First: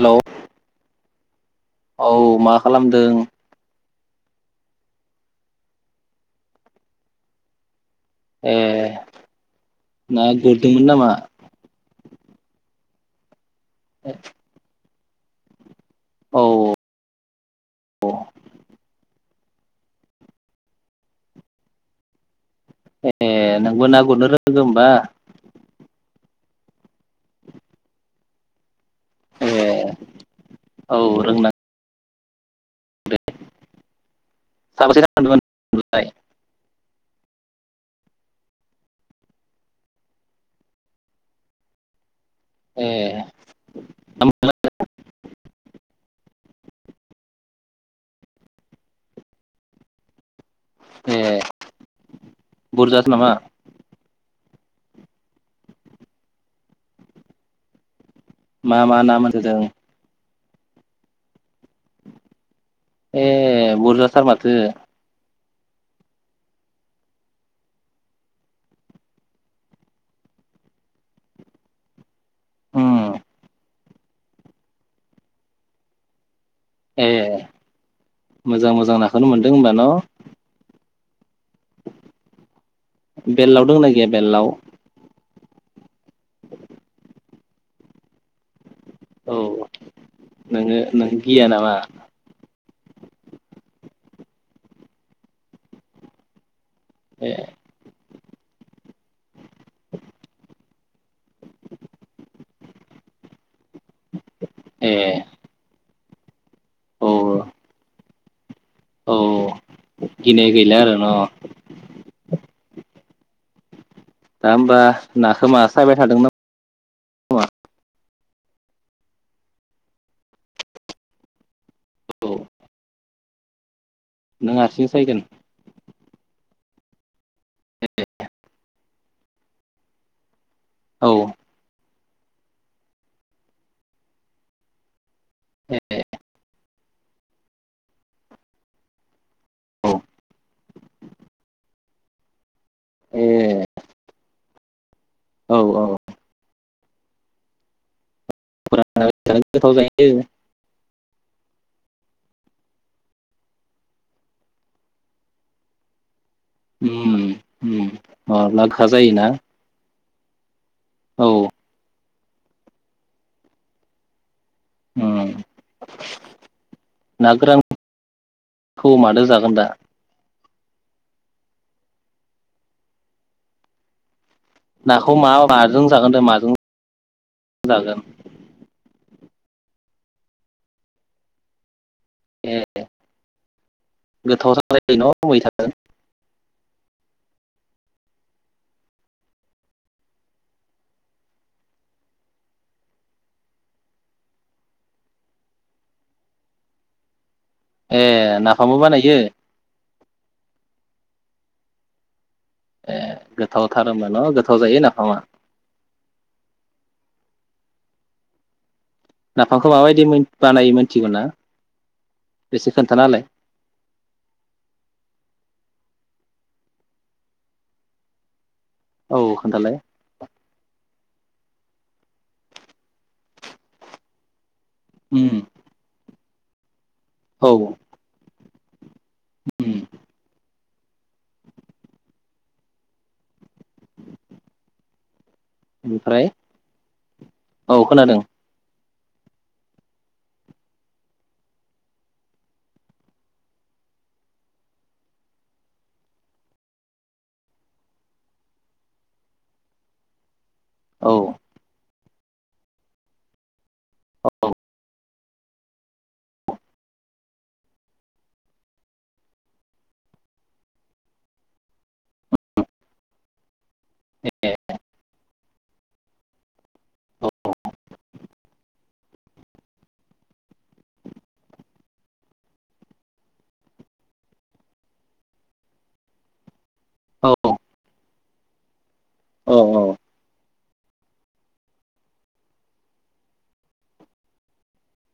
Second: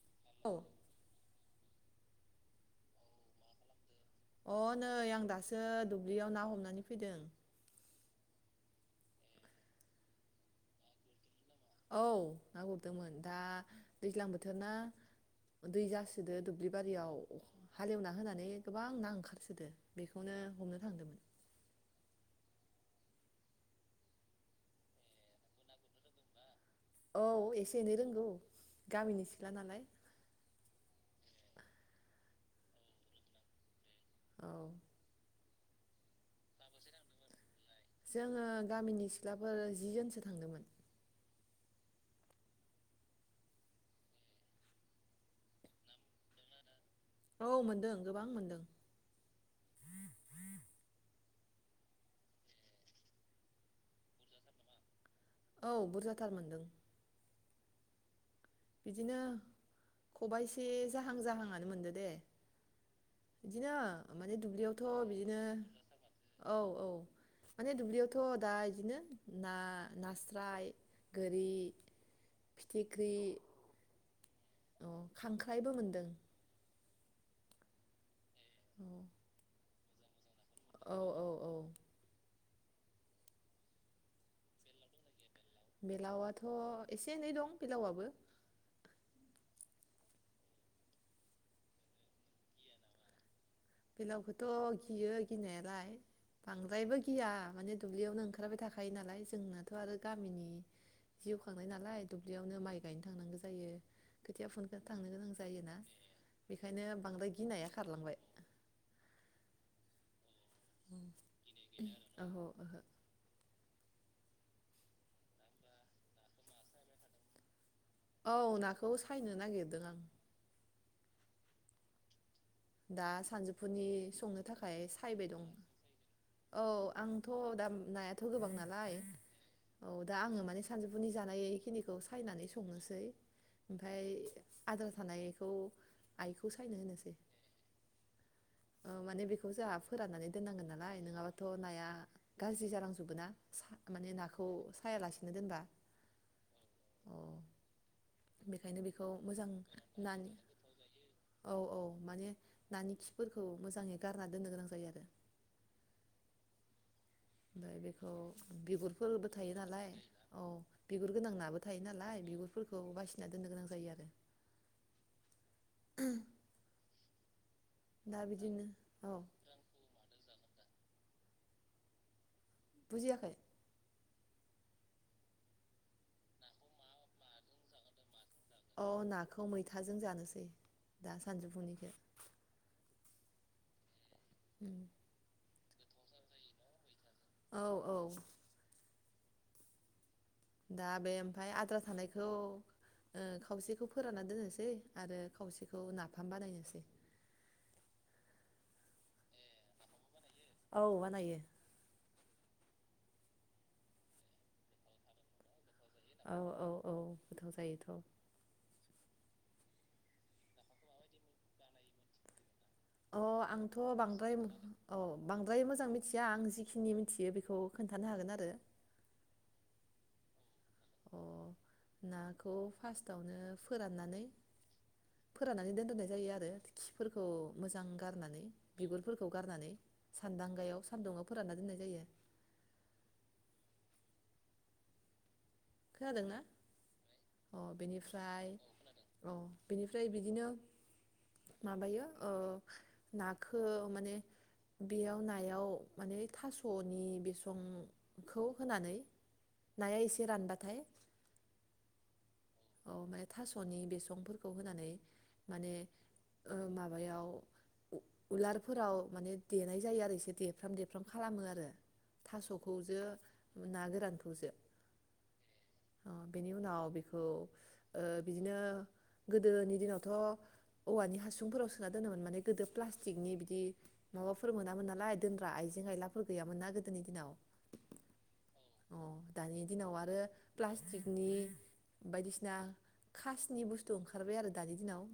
Hello औ औ मा खालामदों? अ नै आं दासो दुब्लियाव ना हमनानै फैदों। ए ना गुरदोंमोन नामा? औ ना गुरदोंमोन दा दैज्लां बोथोर ना दै जासोदो औ दुब्लिबारियाव हालेवना होनानै गोबां ना ओंखार सोदो बेखौनो हमनो थांदोंमोन। ए नोंबो ना गुरनो रोंगो ओमबा? औ एसे एनै रोंगो। गामिनि ए सिख्ला नालाय। औ रोंना औ साबोसे थांदोंमोन ना गुरनो लाय? जोङो गामिनि सिख्लाफोर जि जोनसो थांदोंमोन। एह [unintelligible] औ मोनदों गोबां मोनदों। ए बुरजाथार नामा? औ बुरजाथार मोनदों। मा मा ना बिदिनो मोनसोदों? खबाइसे जाहां जाहां आ नो मोनदो दे। ए इदिनो बुरजाथार माने माथो दुब्लियावथ' बिदिनो औ औ माने दुब्लियावथ' दा इदिनो ना नास्राय गोरि, उम फिथिख्रि अ खांख्राइबो मोनदों। ए मोजां मोजां नाखौनो मोन्दों होमबा न'? औ औ औ बेललाव दंना गैया बेललाव? बेलावआथ' एसे एनै दं बेलावआबो। औ नोङो नों गिया नामा? बेलावखौथ' गियो गिनायालाय बां द्रायबो गिया ए माने दुब्लियावनो ओंखार ओंखारबाय थाखायो नालाय जोंनाथ' आरो गामिनि जिउ खांनाय नालाय दुब्लियावनो माइ गायनो थांनांगो जायो। खोथिया फुनो ए थांनो गोनां जायोना। बेखायनो औ बांद्राय गिनाया खारलांबाय। औ गिनाय गैला आरो न'। ओहो ओहो दा ओमबा नाखो मा सायबाय थादों नामा? औ नाखौ सायनो नागिरदों आं। औ दा सानजौफुनि संनो नों थाखाय हारसिं सायगोन सायबाय दं। थ' दा नायाथ' गोबां नालाय औ दा आङो माने औ सानजौफुनि जानायखिनि खौ सायनानै संनोसै ओमफ्राय आद्रा थानाय खौ ए आइखौ सायनो होनोसै। [inaudible] ओ माने बेख खौ जोंहा औ फोरान दोननांगोन ना। नालाय नङाबाथ' नाया गाज्रि ए जालांजोबोना सा माने नाखो खौ सायालासिनो औ दोनबा। औ अ बेखायनो बेखौ फोराननानै जानो मोजां गोथाव जायो नानि औ औ। माने नानि खिफोरखौ मोजाङै गारना दोननो गोनां जायो आरो। उम ओमफाय उम बेखौ माब्ला गोखा जायोना बिगुरफोरबो थायो नालाय औ बिगुर औ गोनां नाबो थायो नालाय। बिगुरफोरखौ बासिना दोननो गोनां जायो आरो। ओम ना गोरान दा बिदिनो खौ औ मादो जागोन दा? बुजियाखै। नाखौ मा माजों जागोन दे माजों जागोन? अ नाखौ मैथाजों जानोसै दा सानजौफुनिखो। ए गोथाव जायो न' मैथाजो औ औ दा बे ओमफाय आद्रा थानायखौ ओ खावसेखौ फोरानना दोननोसै आरो खावसेखौ नाफाम बानायनोसै। ए नाफामबो बानायो। औ बानायो। ए गोथावथार होमबा न' गोथाव जायो नाफामा। औ औ औ गोथाव जायोथ' नाफामखौ माबायदि मोन बानायो मोनथिगौ ना? एसे अ खोन्थानालाय आंथ' बांद्राय औ बां बांद्राय मोजां मिथिया आं जिखिनि मिथियो बेखौ खोन्थानो हागोन आरो। औ खोन्थालाय। अह नाखौ फास्टआवनो फोराननानै। उम फोराननानै दोनथ'नाय जायो आर [inaudible] खिफोरखौ औ मोजां गारनानै बिगुरफोरखौ गारनानै उम सान्दांगायाव सान्दुङाव फोरानना दोननाय जायो। ओमफ्राय खोनादोंना अह औ खोनादों बेनिफ्राय अ बिनिफ्राय बिदिनो माबायो ओ नाखौ माने बेयाव नायाव माने थास'नि बिसंखौ होनानै नाया एसे रानबा औ औ माने थास'नि बिसंफोरखौ होनानै माने माबायाव उलारफोराव माने देनाय जायो आरो एसे देफ्राम देफ्राम खालामो आरो थास'खौ जों ना गोरानखौ जो ओ बेनि उनाव बेखौ ओ बिदिनो गोदोनि दिनावथ' औवानि हासुंफोराव सोना दोनोमोन माने गोदो प्लास्टिकनि बिदि माबाफोर मोनामोन नालाय दोनग्रा आइजें आयलाफोर गैयामोन ना गोद दोनि दिनाव औ अह औ दानि औ दिनाव आरो। प्लास्टिकनि बायदिसिना खासनि बुस्थु ओंखारबाय आरो दानि दिनाव